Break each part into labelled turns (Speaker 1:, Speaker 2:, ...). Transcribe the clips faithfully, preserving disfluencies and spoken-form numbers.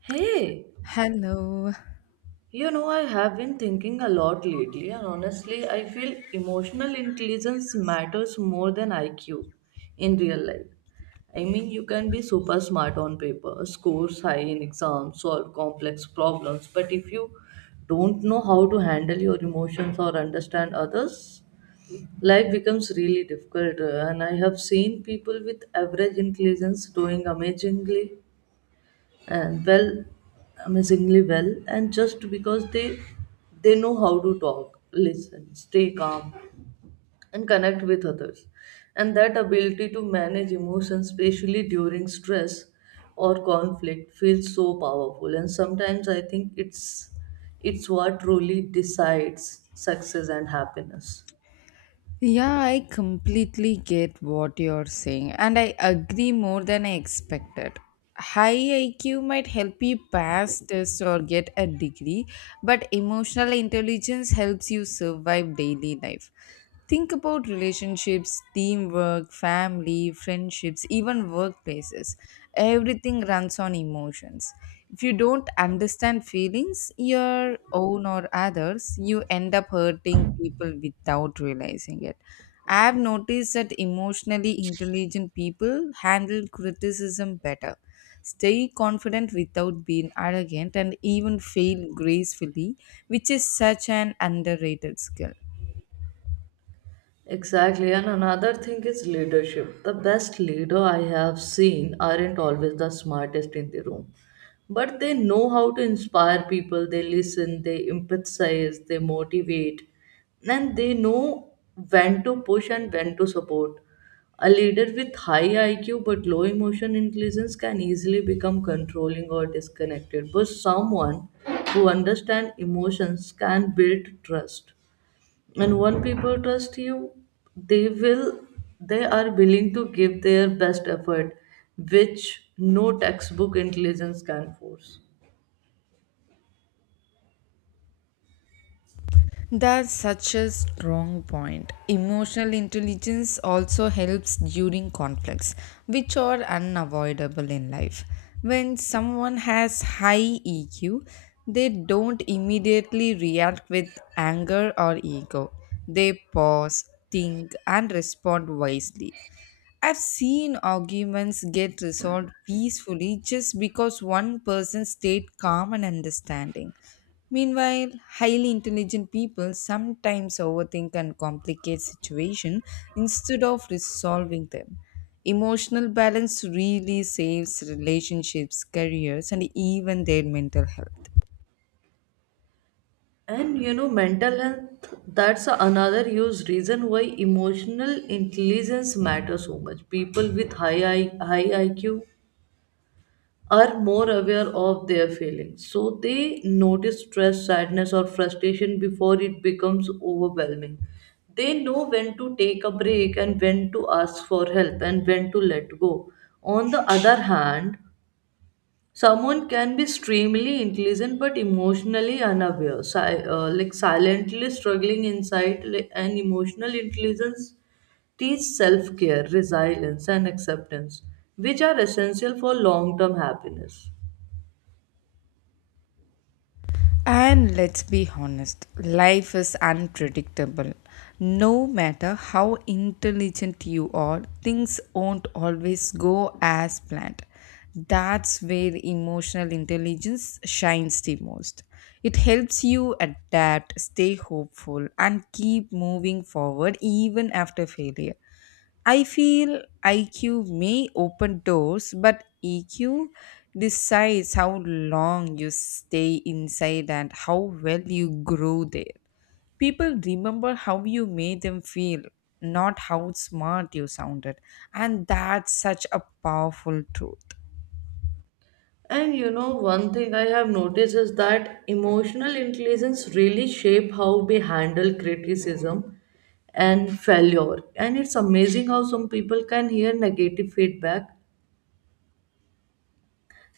Speaker 1: Hey,
Speaker 2: Hello.
Speaker 1: you know, I have been thinking a lot lately, and honestly, I feel emotional intelligence matters more than I Q in real life. I mean, you can be super smart on paper, score high in exams, solve complex problems, but if you don't know how to handle your emotions or understand others, life becomes really difficult. uh, And I have seen people with average intelligence doing amazingly and well amazingly well, and just because they they know how to talk, listen, stay calm, and connect with others, and that ability to manage emotions, especially during stress or conflict, feels so powerful. And sometimes I think it's it's what truly decides success and happiness.
Speaker 2: Yeah, I completely get what you're saying, and I agree more than I expected. High I Q might help you pass tests or get a degree, but emotional intelligence helps you survive daily life. Think about relationships, teamwork, family, friendships, even workplaces. Everything runs on emotions. If you don't understand feelings, your own or others, you end up hurting people without realizing it. I have noticed that emotionally intelligent people handle criticism better, stay confident without being arrogant, and even fail gracefully, which is such an underrated skill.
Speaker 1: Exactly, and another thing is leadership. The best leader I have seen aren't always the smartest in the room, but they know how to inspire people, they listen, they empathize, they motivate, and they know when to push and when to support. A leader with high I Q but low emotion intelligence can easily become controlling or disconnected, but someone who understands emotions can build trust, and when people trust you, they will they are willing to give their best effort, which no textbook intelligence can force.
Speaker 2: That's such a strong point. Emotional intelligence also helps during conflicts, which are unavoidable in life. When someone has high E Q, they don't immediately react with anger or ego. They pause, think, and respond wisely. I've seen arguments get resolved peacefully just because one person stayed calm and understanding. Meanwhile, highly intelligent people sometimes overthink and complicate situations instead of resolving them. Emotional balance really saves relationships, careers, and even their mental health.
Speaker 1: And you know, mental health, that's another huge reason why emotional intelligence matters so much. People with high I, high IQ are more aware of their feelings, so they notice stress, sadness, or frustration before it becomes overwhelming. They know when to take a break and when to ask for help and when to let go. On the other hand, someone can be extremely intelligent but emotionally unaware, si- uh, like silently struggling inside, like, and emotional intelligence teach self care, resilience, and acceptance, which are essential for long term happiness.
Speaker 2: And let's be honest, life is unpredictable. No matter how intelligent you are, things won't always go as planned. That's where emotional intelligence shines the most. It helps you adapt, stay hopeful, and keep moving forward even after failure. I feel I Q may open doors, but E Q decides how long you stay inside and how well you grow there. People remember how you made them feel, not how smart you sounded. And that's such a powerful truth.
Speaker 1: And you know, one thing I have noticed is that emotional intelligence really shape how we handle criticism and failure. And it's amazing how some people can hear negative feedback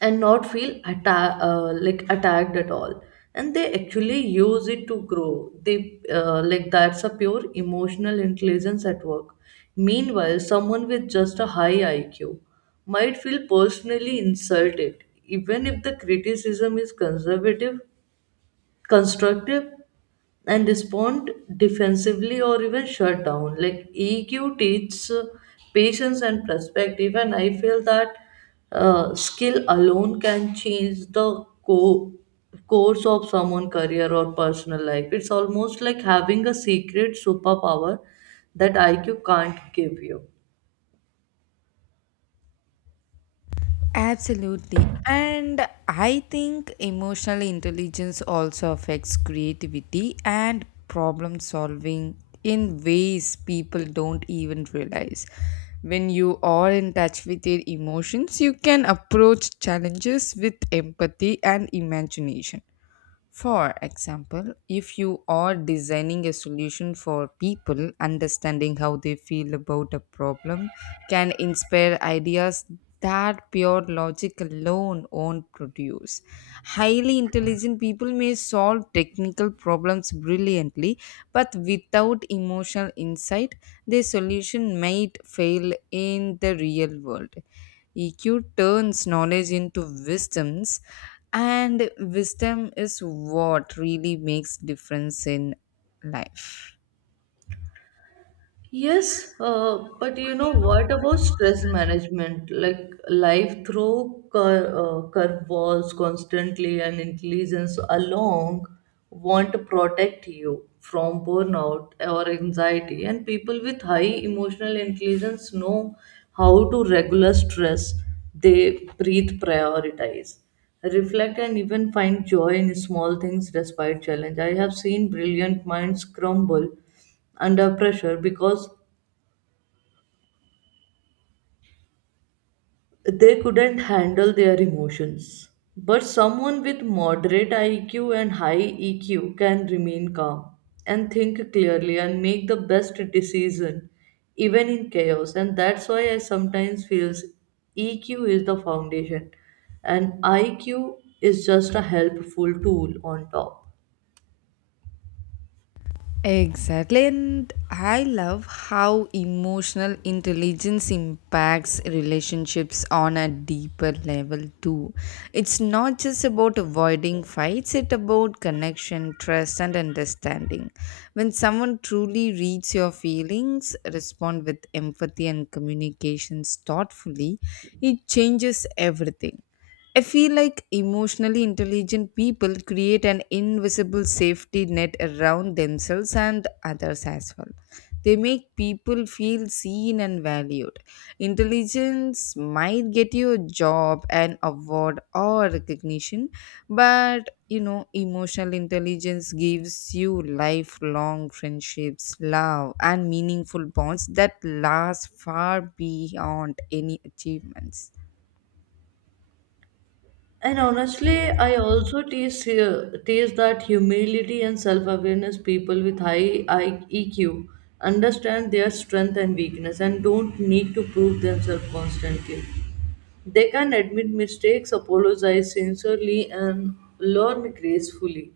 Speaker 1: and not feel atta- uh, like attacked at all, and they actually use it to grow. They uh, like that's a pure emotional intelligence at work. Meanwhile, someone with just a high IQ might feel personally insulted even if the criticism is conservative constructive, and respond defensively or even shut down. Like E Q teaches uh, patience and perspective, and I feel that uh, skill alone can change the co- course of someone's career or personal life. It's almost like having a secret superpower that I Q can't give you.
Speaker 2: Absolutely. And I think emotional intelligence also affects creativity and problem solving in ways people don't even realize. When you are in touch with your emotions, you can approach challenges with empathy and imagination. For example, if you are designing a solution for people, understanding how they feel about a problem can inspire ideas that pure logic alone won't produce. Highly intelligent people may solve technical problems brilliantly, but without emotional insight, their solution might fail in the real world. E Q turns knowledge into wisdoms, and wisdom is what really makes difference in life.
Speaker 1: Yes, uh, but you know, what about stress management? Like, life throw cur uh, curveballs constantly, and intelligence along want to protect you from burnout or anxiety. And people with high emotional intelligence know how to regulate stress. They breathe, prioritize, reflect, and even find joy in small things despite challenge. I have seen brilliant minds crumble under pressure because they couldn't handle their emotions. But someone with moderate I Q and high E Q can remain calm and think clearly and make the best decision even in chaos. And that's why I sometimes feel E Q is the foundation and I Q is just a helpful tool on top.
Speaker 2: Exactly, and I love how emotional intelligence impacts relationships on a deeper level too. It's not just about avoiding fights, it's about connection, trust, and understanding. When someone truly reads your feelings, respond with empathy and communications thoughtfully, it changes everything. I feel like emotionally intelligent people create an invisible safety net around themselves and others as well. They make people feel seen and valued. Intelligence might get you a job, an award, or recognition, but you know, emotional intelligence gives you lifelong friendships, love, and meaningful bonds that last far beyond any achievements.
Speaker 1: And honestly, I also taste here- tease that humility and self awareness. People with high I E Q understand their strength and weakness and don't need to prove themselves constantly. They can admit mistakes, apologize sincerely, and learn gracefully,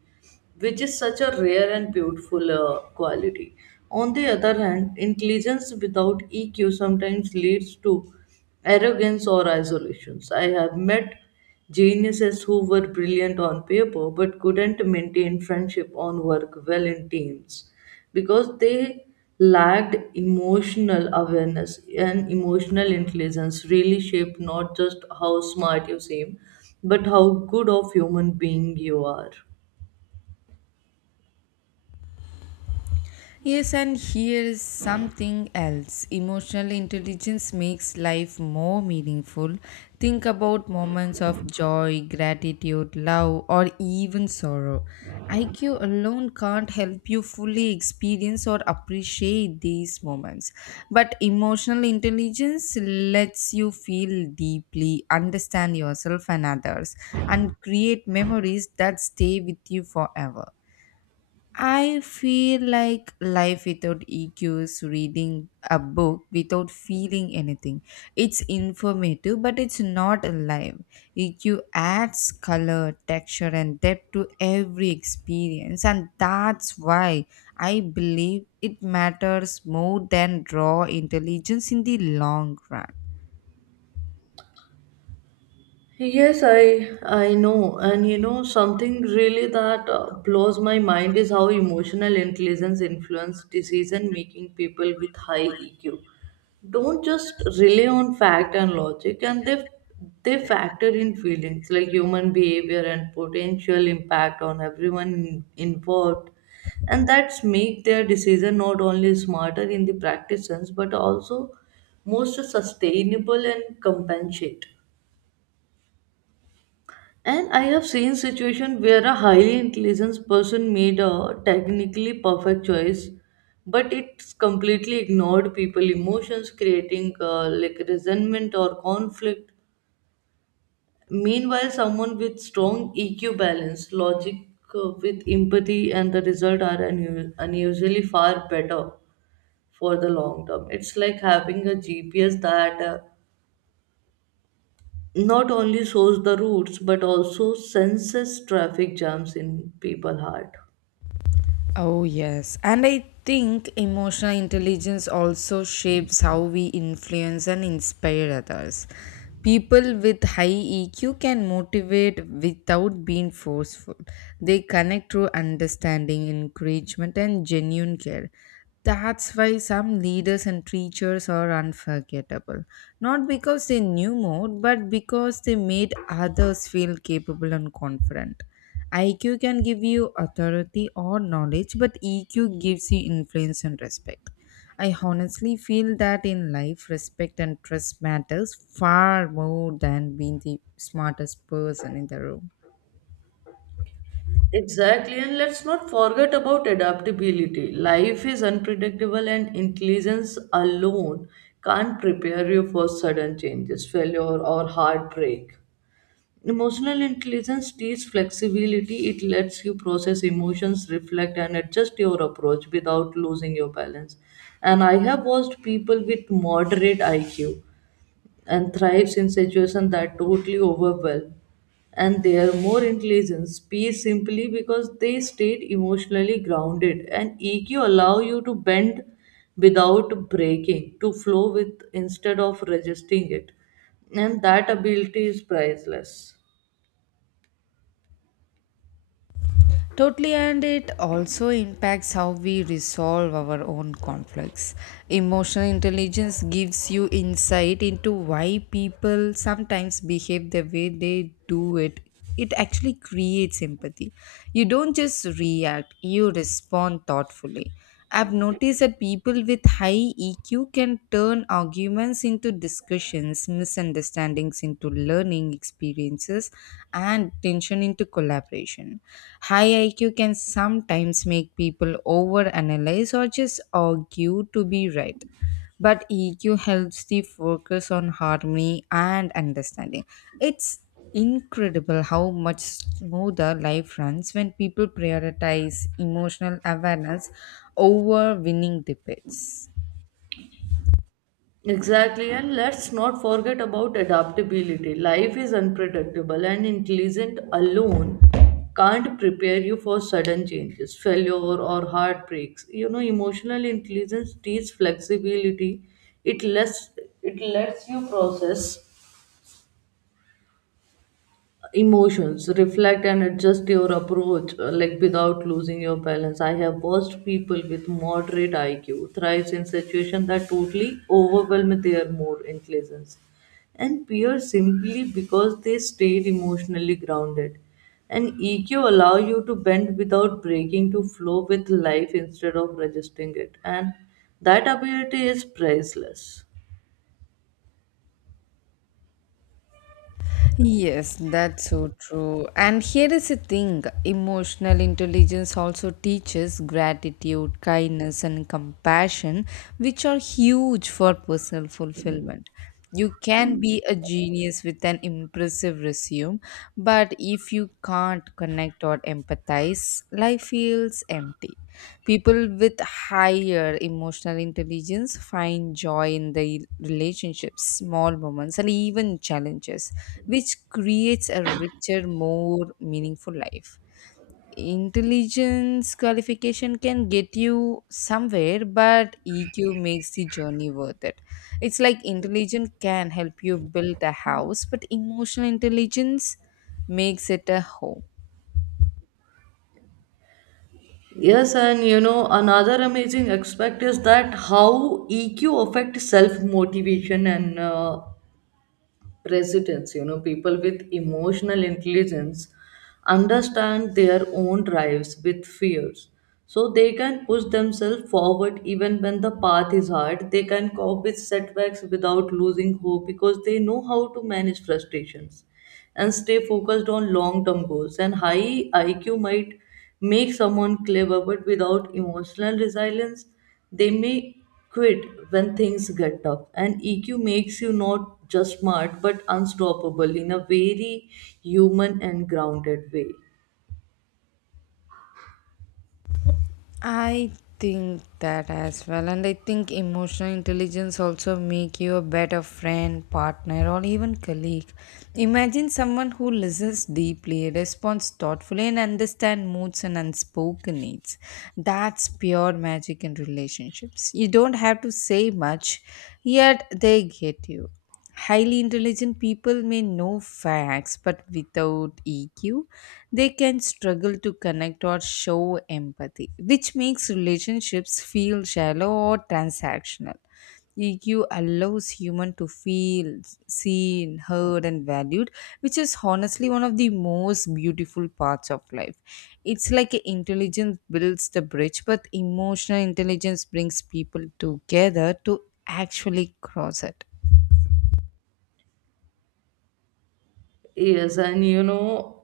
Speaker 1: which is such a rare and beautiful uh, quality. On the other hand, intelligence without E Q sometimes leads to arrogance or isolations. I have met geniuses who were brilliant on paper but couldn't maintain friendship or work well in teams because they lacked emotional awareness. And emotional intelligence really shape not just how smart you seem, but how good of human being you are.
Speaker 2: Yes, and here is something else. Emotional intelligence makes life more meaningful. Think about moments of joy, gratitude, love, or even sorrow. I Q alone can't help you fully experience or appreciate these moments. But emotional intelligence lets you feel deeply, understand yourself and others, and create memories that stay with you forever. I feel like life without E Q is reading a book without feeling anything. It's informative, but it's not alive. E Q adds color, texture, and depth to every experience, and that's why I believe it matters more than raw intelligence in the long run.
Speaker 1: Yes, I I know. And you know, something really that uh, blows my mind is how emotional intelligence influence decision making. People with high E Q don't just rely on fact and logic, and they they factor in feelings, like human behavior and potential impact on everyone in- involved, and that's make their decision not only smarter in the practice sense but also most sustainable and compensate. And I have seen situation where a highly intelligent person made a technically perfect choice, but it's completely ignored people emotions, creating uh, like resentment or conflict. Meanwhile, someone with strong E Q balance, logic uh, with empathy, and the result are unu- unusually far better for the long term. It's like having a G P S that uh, not only shows the routes but also senses traffic jams in people heart.
Speaker 2: Oh, yes. And I think emotional intelligence also shapes how we influence and inspire others. People with high E Q can motivate without being forceful. They connect through understanding, encouragement, and genuine care. That's why some leaders and teachers are unforgettable. Not because they knew more, but because they made others feel capable and confident. I Q can give you authority or knowledge, but E Q gives you influence and respect. I honestly feel that in life, respect and trust matters far more than being the smartest person in the room.
Speaker 1: Exactly, and let's not forget about adaptability. Life is unpredictable, and intelligence alone can't prepare you for sudden changes, failure, or heartbreak. Emotional intelligence teaches flexibility. It lets you process emotions, reflect, and adjust your approach without losing your balance. And I have watched people with moderate IQ and thrives in situations that totally overwhelm, and they are more intelligent peace simply because they stayed emotionally grounded. And EQ allow you to bend without breaking, to flow with instead of resisting it, and that ability is priceless.
Speaker 2: Totally, and it also impacts how we resolve our own conflicts. Emotional intelligence gives you insight into why people sometimes behave the way they do it. It actually creates empathy. You don't just react, you respond thoughtfully. I've noticed that people with high E Q can turn arguments into discussions, misunderstandings into learning experiences, and tension into collaboration. High I Q can sometimes make people overanalyze or just argue to be right, but E Q helps the focus on harmony and understanding. It's incredible how much smoother life runs when people prioritize emotional awareness over winning debates.
Speaker 1: Exactly, and let's not forget about adaptability. Life is unpredictable, and intelligent alone can't prepare you for sudden changes, failure, or heartbreaks. You know, emotional intelligence teaches flexibility. It lets it lets you process emotions, reflect, and adjust your approach uh, like without losing your balance. I have watched people with moderate IQ thrives in situations that totally overwhelm their more intelligence and peers, simply because they stayed emotionally grounded. And EQ allow you to bend without breaking, to flow with life instead of resisting it, and that ability is priceless.
Speaker 2: Yes, that's so true. And here is the thing, emotional intelligence also teaches gratitude, kindness, and compassion, which are huge for personal fulfillment. You can be a genius with an impressive resume, but if you can't connect or empathize, life feels empty. People with higher emotional intelligence find joy in their relationships, small moments, and even challenges, which creates a richer, more meaningful life. Intelligence qualification can get you somewhere, but E Q makes the journey worth it. It's like intelligence can help you build a house, but emotional intelligence makes it a home.
Speaker 1: Yes, and you know, another amazing aspect is that how E Q affects self motivation and uh, precedence. You know, people with emotional intelligence understand their own drives with fears, so they can push themselves forward even when the path is hard. They can cope with setbacks without losing hope because they know how to manage frustrations and stay focused on long term goals. And high I Q might make someone clever, but without emotional resilience, they may quit when things get tough. And E Q makes you not just smart but unstoppable in a very human and grounded way.
Speaker 2: I think that as well, and I think emotional intelligence also make you a better friend, partner or even colleague. Imagine someone who listens deeply, responds thoughtfully and understands moods and unspoken needs. That's pure magic in relationships. You don't have to say much, yet they get you. Highly intelligent people may know facts, but without E Q, they can struggle to connect or show empathy, which makes relationships feel shallow or transactional. E Q allows human to feel seen, heard and valued, which is honestly one of the most beautiful parts of life. It's like intelligence builds the bridge, but emotional intelligence brings people together to actually cross it.
Speaker 1: Yes, and you know,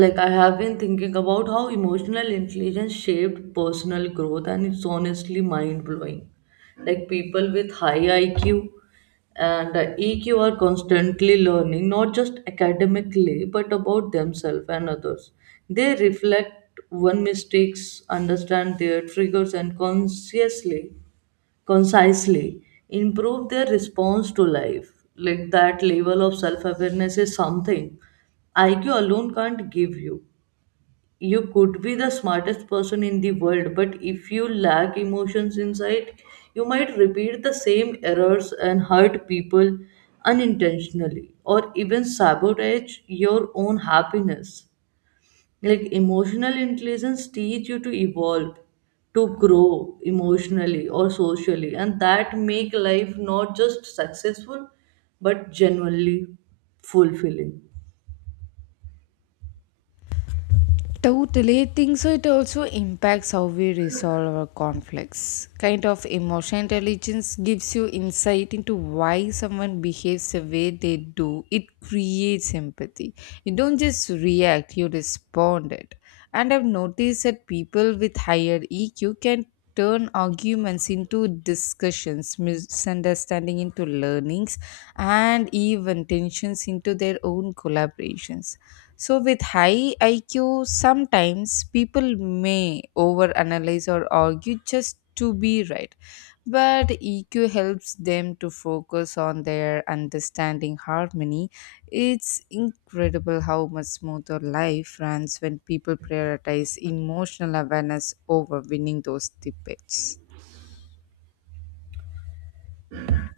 Speaker 1: like, I have been thinking about how emotional intelligence shaped personal growth, and it's honestly mind blowing. Like, people with high I Q and uh, E Q are constantly learning, not just academically, but about themselves and others. They reflect one mistakes, understand their triggers, and consciously concisely improve their response to life. Like, that level of self-awareness is something IQ alone can't give you. You could be the smartest person in the world, but if you lack emotions inside, you might repeat the same errors and hurt people unintentionally, or even sabotage your own happiness. Like, emotional intelligence teach you to evolve, to grow emotionally or socially, and that make life not just successful but genuinely fulfilling.
Speaker 2: Totally think so. It also impacts how we resolve our conflicts. Kind of emotional intelligence gives you insight into why someone behaves the way they do. It creates empathy. You don't just react, you respond it. And I've noticed that people with higher E Q can turn arguments into discussions, misunderstanding into learnings, and even tensions into their own collaborations. So, with high I Q, sometimes people may overanalyze or argue just to be right. But E Q helps them to focus on their understanding harmony. It's incredible how much smoother life runs when people prioritize emotional awareness over winning those debates.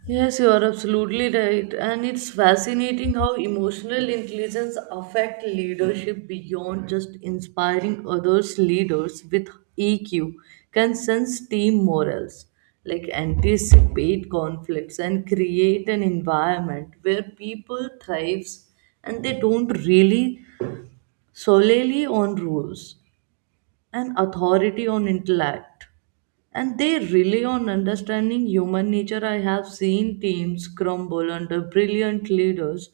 Speaker 1: Yes, you are absolutely right. And it's fascinating how emotional intelligence affect leadership beyond just inspiring others. Leaders with E Q can sense team morals, like anticipate conflicts and create an environment where people thrives, and they don't really solely on rules and authority on intellect, and they rely on understanding human nature. I have seen teams crumble under brilliant leaders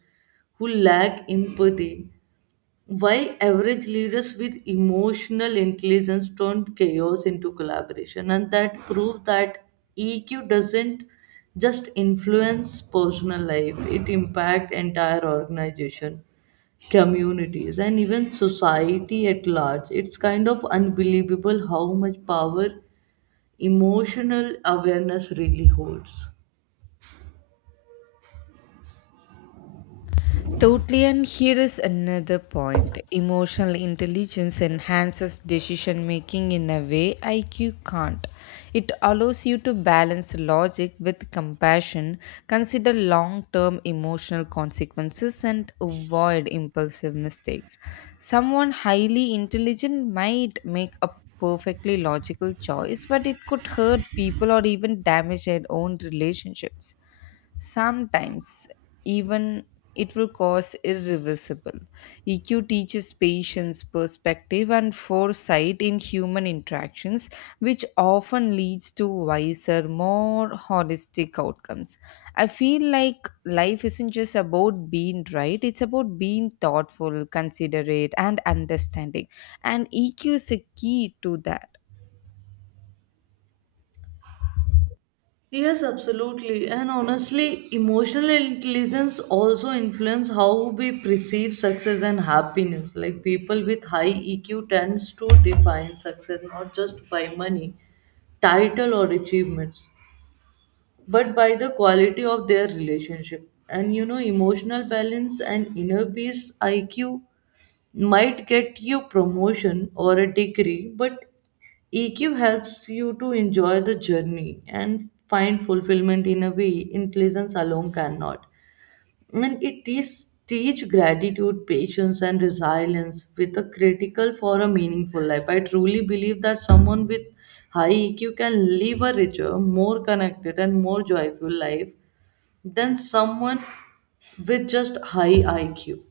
Speaker 1: who lack empathy, why average leaders with emotional intelligence turn chaos into collaboration. And that prove that EQ doesn't just influence personal life, it impacts entire organization, communities, and even society at large. It's kind of unbelievable how much power emotional awareness really holds.
Speaker 2: Totally, and here is another point. Emotional intelligence enhances decision making in a way I Q can't. It allows you to balance logic with compassion, consider long term emotional consequences, and avoid impulsive mistakes. Someone highly intelligent might make a perfectly logical choice, but it could hurt people or even damage their own relationships, sometimes even it will cause irreversible. E Q teaches patience, perspective, and foresight in human interactions, which often leads to wiser, more holistic outcomes. I feel like life isn't just about being right, it's about being thoughtful, considerate, and understanding. And E Q is a key to that.
Speaker 1: Yes, absolutely. And honestly, emotional intelligence also influence how we perceive success and happiness. Like, people with high E Q tends to define success not just by money, title, or achievements, but by the quality of their relationship, and you know, emotional balance and inner peace. I Q might get you promotion or a degree, but E Q helps you to enjoy the journey and find fulfillment in a way intelligence alone cannot. And it teaches teach gratitude, patience, and resilience with a critical for a meaningful life. I truly believe that someone with high E Q can live a richer, more connected, and more joyful life than someone with just high I Q.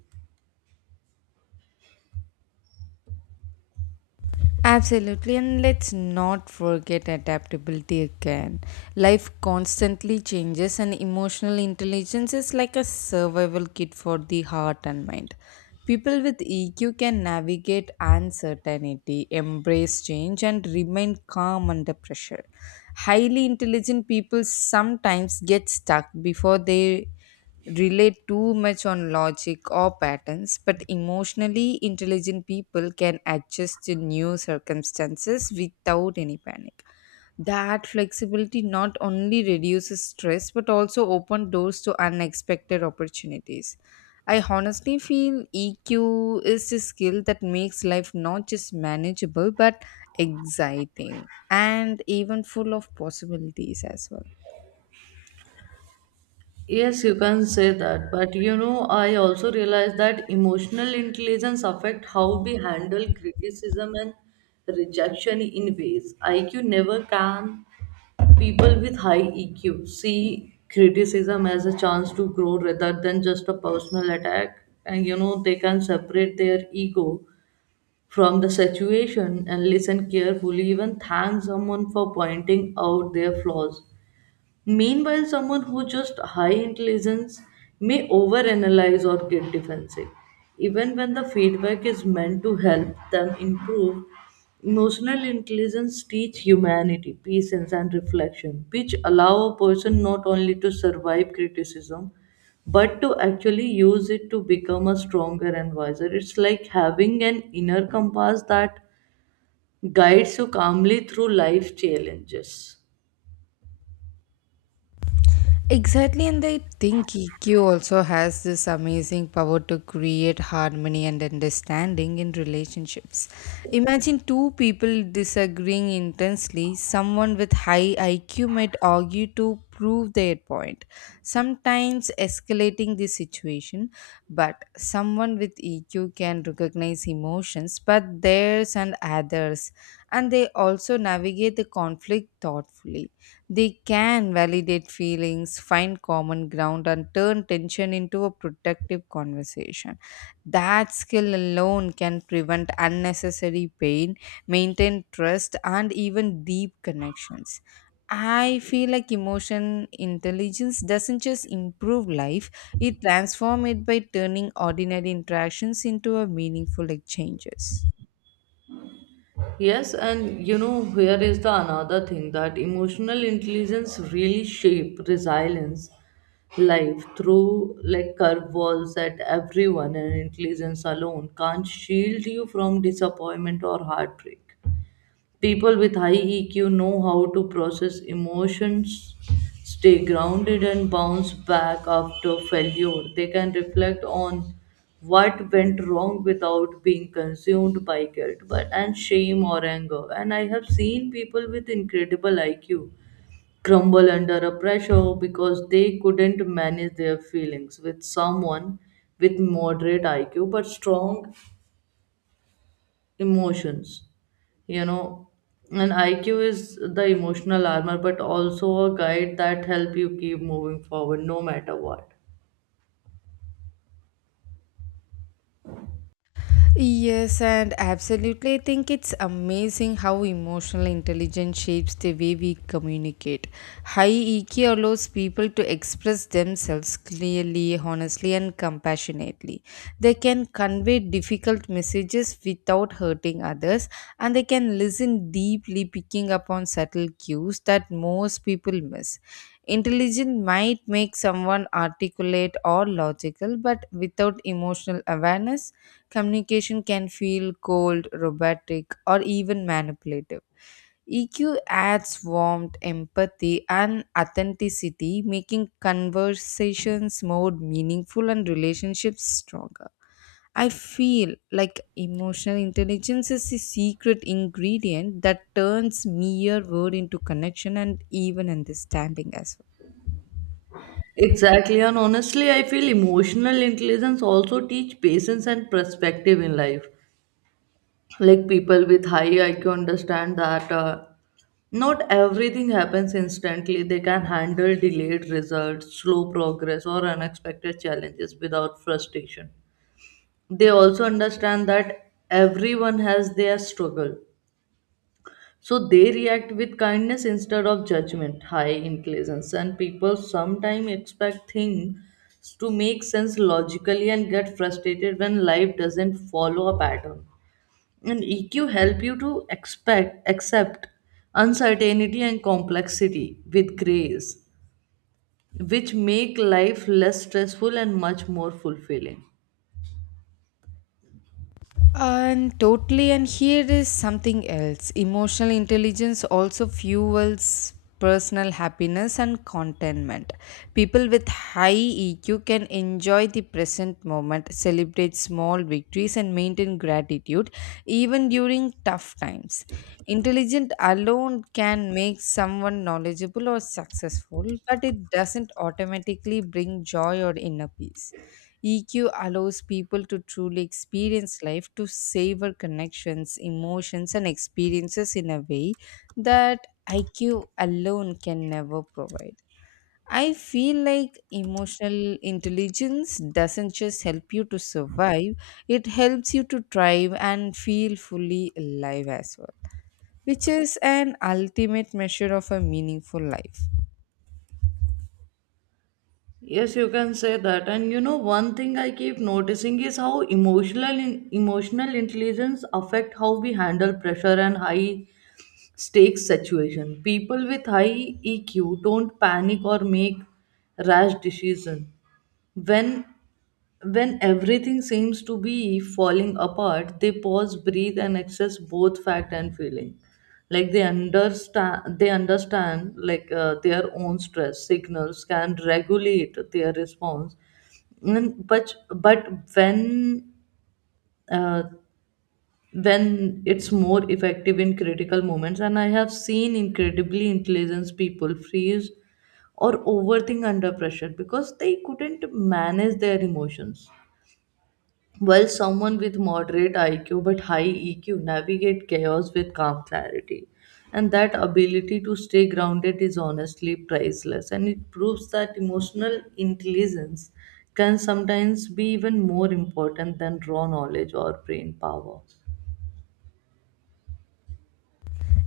Speaker 2: Absolutely, and let's not forget adaptability again. Life constantly changes, and emotional intelligence is like a survival kit for the heart and mind. People with E Q can navigate uncertainty, embrace change, and remain calm under pressure. Highly intelligent people sometimes get stuck before they rely too much on logic or patterns, but emotionally intelligent people can adjust to new circumstances without any panic. That flexibility not only reduces stress but also opens doors to unexpected opportunities. I honestly feel E Q is a skill that makes life not just manageable but exciting and even full of possibilities as well.
Speaker 1: Yes, you can say that, but you know, I also realize that emotional intelligence affect how we handle criticism and rejection in ways I Q never can. People with high E Q see criticism as a chance to grow rather than just a personal attack, and you know, they can separate their ego from the situation and listen carefully, even thank someone for pointing out their flaws. Meanwhile, someone who just high intelligence may overanalyze or get defensive, even when the feedback is meant to help them improve. Emotional intelligence teach humanity, patience, and reflection, which allow a person not only to survive criticism but to actually use it to become a stronger and wiser. It's like having an inner compass that guides you calmly through life challenges.
Speaker 2: Exactly, and I think E Q also has this amazing power to create harmony and understanding in relationships. Imagine two people disagreeing intensely. Someone with high I Q might argue to prove their point, sometimes escalating the situation, but someone with E Q can recognize emotions, but theirs and others, and they also navigate the conflict thoughtfully. They can validate feelings, find common ground, and turn tension into a productive conversation. That skill alone can prevent unnecessary pain, maintain trust, and even deep connections. I feel like emotion intelligence doesn't just improve life, it transforms it by turning ordinary interactions into a meaningful exchanges.
Speaker 1: Yes, and you know, here is the another thing that emotional intelligence really shape resilience life through, like, curveballs that everyone and intelligence alone can't shield you from disappointment or heartbreak. People with high E Q know how to process emotions, stay grounded, and bounce back after failure. They can reflect on what went wrong without being consumed by guilt but, and shame or anger. And I have seen people with incredible I Q crumble under a pressure because they couldn't manage their feelings with someone with moderate I Q but strong emotions you know and I Q is the emotional armor but also a guide that help you keep moving forward no matter what.
Speaker 2: Yes, and absolutely. I think it's amazing how emotional intelligence shapes the way we communicate. High E Q allows people to express themselves clearly, honestly, and compassionately. They can convey difficult messages without hurting others, and they can listen deeply, picking up on subtle cues that most people miss. Intelligence might make someone articulate or logical, but without emotional awareness, communication can feel cold, robotic, or even manipulative. E Q adds warmth, empathy, and authenticity, making conversations more meaningful and relationships stronger. I feel like emotional intelligence is the secret ingredient that turns mere word into connection and even understanding as well.
Speaker 1: Exactly, and honestly, I feel emotional intelligence also teach patience and perspective in life, like people with high I Q understand that uh, not everything happens instantly. They can handle delayed results, slow progress, or unexpected challenges without frustration. They also understand that everyone has their struggle. So they react with kindness instead of judgment, high inclinations, and people sometimes expect things to make sense logically and get frustrated when life doesn't follow a pattern. And E Q help you to expect, accept uncertainty and complexity with grace, which make life less stressful and much more fulfilling.
Speaker 2: And totally, and here is something else. Emotional intelligence also fuels personal happiness and contentment. People with high E Q can enjoy the present moment, celebrate small victories, and maintain gratitude even during tough times. Intelligent alone can make someone knowledgeable or successful, but it doesn't automatically bring joy or inner peace. E Q allows people to truly experience life, to savor connections, emotions, and experiences in a way that I Q alone can never provide. I feel like emotional intelligence doesn't just help you to survive, it helps you to thrive and feel fully alive as well, which is an ultimate measure of a meaningful life.
Speaker 1: Yes, you can say that. And you know, one thing I keep noticing is how emotional in, emotional intelligence affect how we handle pressure and high stakes situation. People with high E Q don't panic or make rash decisions when when everything seems to be falling apart. They pause, breathe, and access both fact and feeling. Like, they understand they understand like uh, their own stress signals can regulate their response and, but but when uh, when it's more effective in critical moments. And I have seen incredibly intelligent people freeze or overthink under pressure because they couldn't manage their emotions, while someone with moderate IQ but high E Q navigate chaos with calm clarity. And that ability to stay grounded is honestly priceless, and it proves that emotional intelligence can sometimes be even more important than raw knowledge or brain power.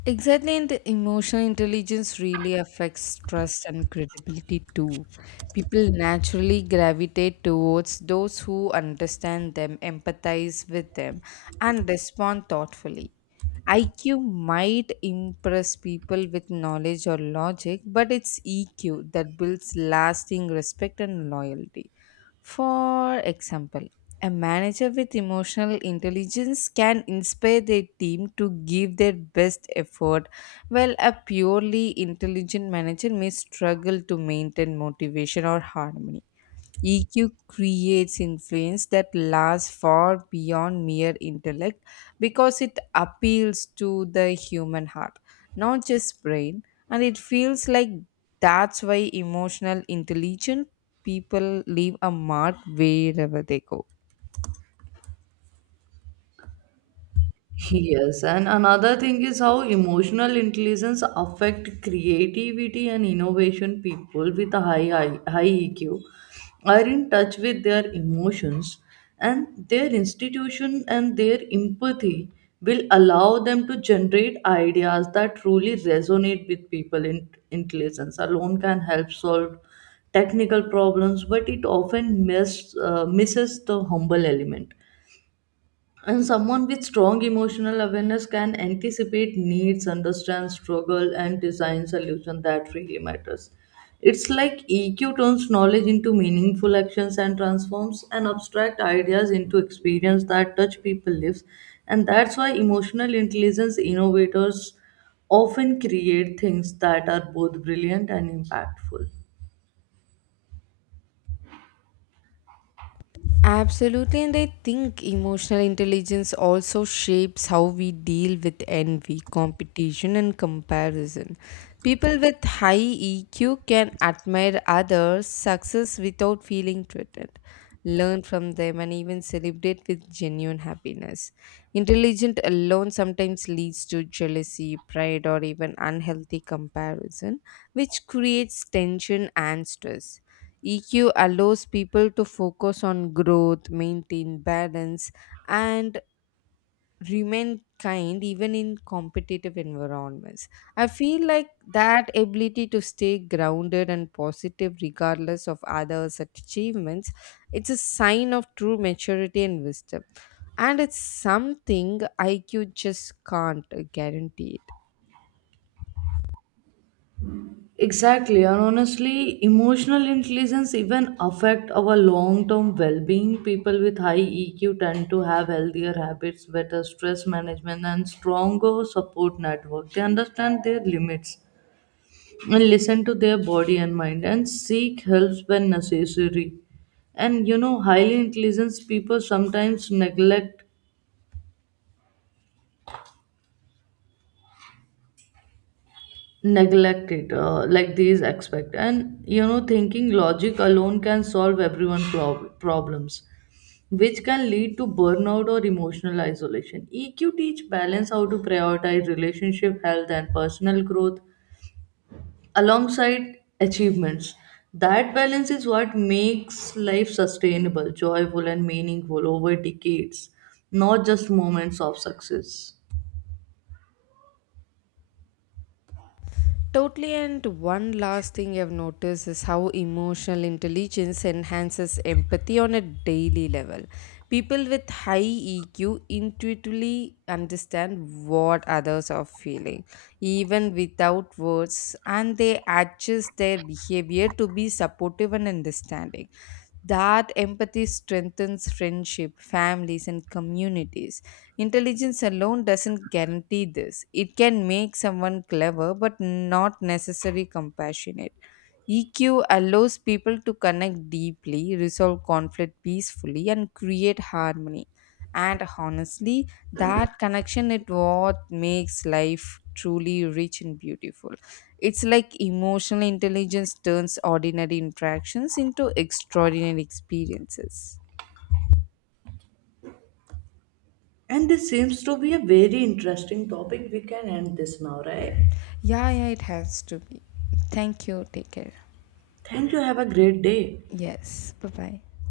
Speaker 2: Exactly, and emotional intelligence really affects trust and credibility too. People naturally gravitate towards those who understand them, empathize with them, and respond thoughtfully. I Q might impress people with knowledge or logic, but it's E Q that builds lasting respect and loyalty. For example, a manager with emotional intelligence can inspire their team to give their best effort, while a purely intelligent manager may struggle to maintain motivation or harmony. E Q creates influence that lasts far beyond mere intellect because it appeals to the human heart, not just brain, and it feels like that's why emotional intelligent people leave a mark wherever they go.
Speaker 1: Yes, and another thing is how emotional intelligence affect creativity and innovation. People with a high, high high E Q are in touch with their emotions, and their institution and their empathy will allow them to generate ideas that truly resonate with people. In intelligence alone can help solve technical problems, but it often miss, uh, misses the humble element, and someone with strong emotional awareness can anticipate needs, understand struggle, and design solution that really matters. It's like E Q turns knowledge into meaningful actions and transforms and abstract ideas into experience that touch people lives. And that's why emotional intelligence innovators often create things that are both brilliant and impactful.
Speaker 2: Absolutely, and I think emotional intelligence also shapes how we deal with envy, competition, and comparison. People with high E Q can admire others' success without feeling threatened, learn from them, and even celebrate with genuine happiness. Intelligent alone sometimes leads to jealousy, pride, or even unhealthy comparison, which creates tension and stress. E Q allows people to focus on growth, maintain balance, and remain kind even in competitive environments. I feel like that ability to stay grounded and positive regardless of others' achievements, it's a sign of true maturity and wisdom. And it's something I Q just can't guarantee it.
Speaker 1: Exactly, and honestly, emotional intelligence even affect our long-term well-being. People with high E Q tend to have healthier habits, better stress management, and stronger support network. They understand their limits and listen to their body and mind and seek help when necessary. And you know, highly intelligent people sometimes neglect neglect it uh, like these expect and, you know, thinking logic alone can solve everyone prob- problems, which can lead to burnout or emotional isolation. E Q teach balance how to prioritize relationship, health, and personal growth alongside achievements. That balance is what makes life sustainable, joyful, and meaningful over decades, not just moments of success.
Speaker 2: Totally, and one last thing I've noticed is how emotional intelligence enhances empathy on a daily level. People with high E Q intuitively understand what others are feeling, even without words, and they adjust their behavior to be supportive and understanding. That empathy strengthens friendship, families, and communities. Intelligence alone doesn't guarantee this. It can make someone clever but not necessarily compassionate. E Q allows people to connect deeply, resolve conflict peacefully, and create harmony. And honestly, that connection is what makes life truly rich and beautiful. It's like emotional intelligence turns ordinary interactions into extraordinary experiences.
Speaker 1: And this seems to be a very interesting topic. We can end this now, right?
Speaker 2: Yeah, yeah, it has to be. Thank you. Take care.
Speaker 1: Thank you. Have a great day.
Speaker 2: Yes, bye bye.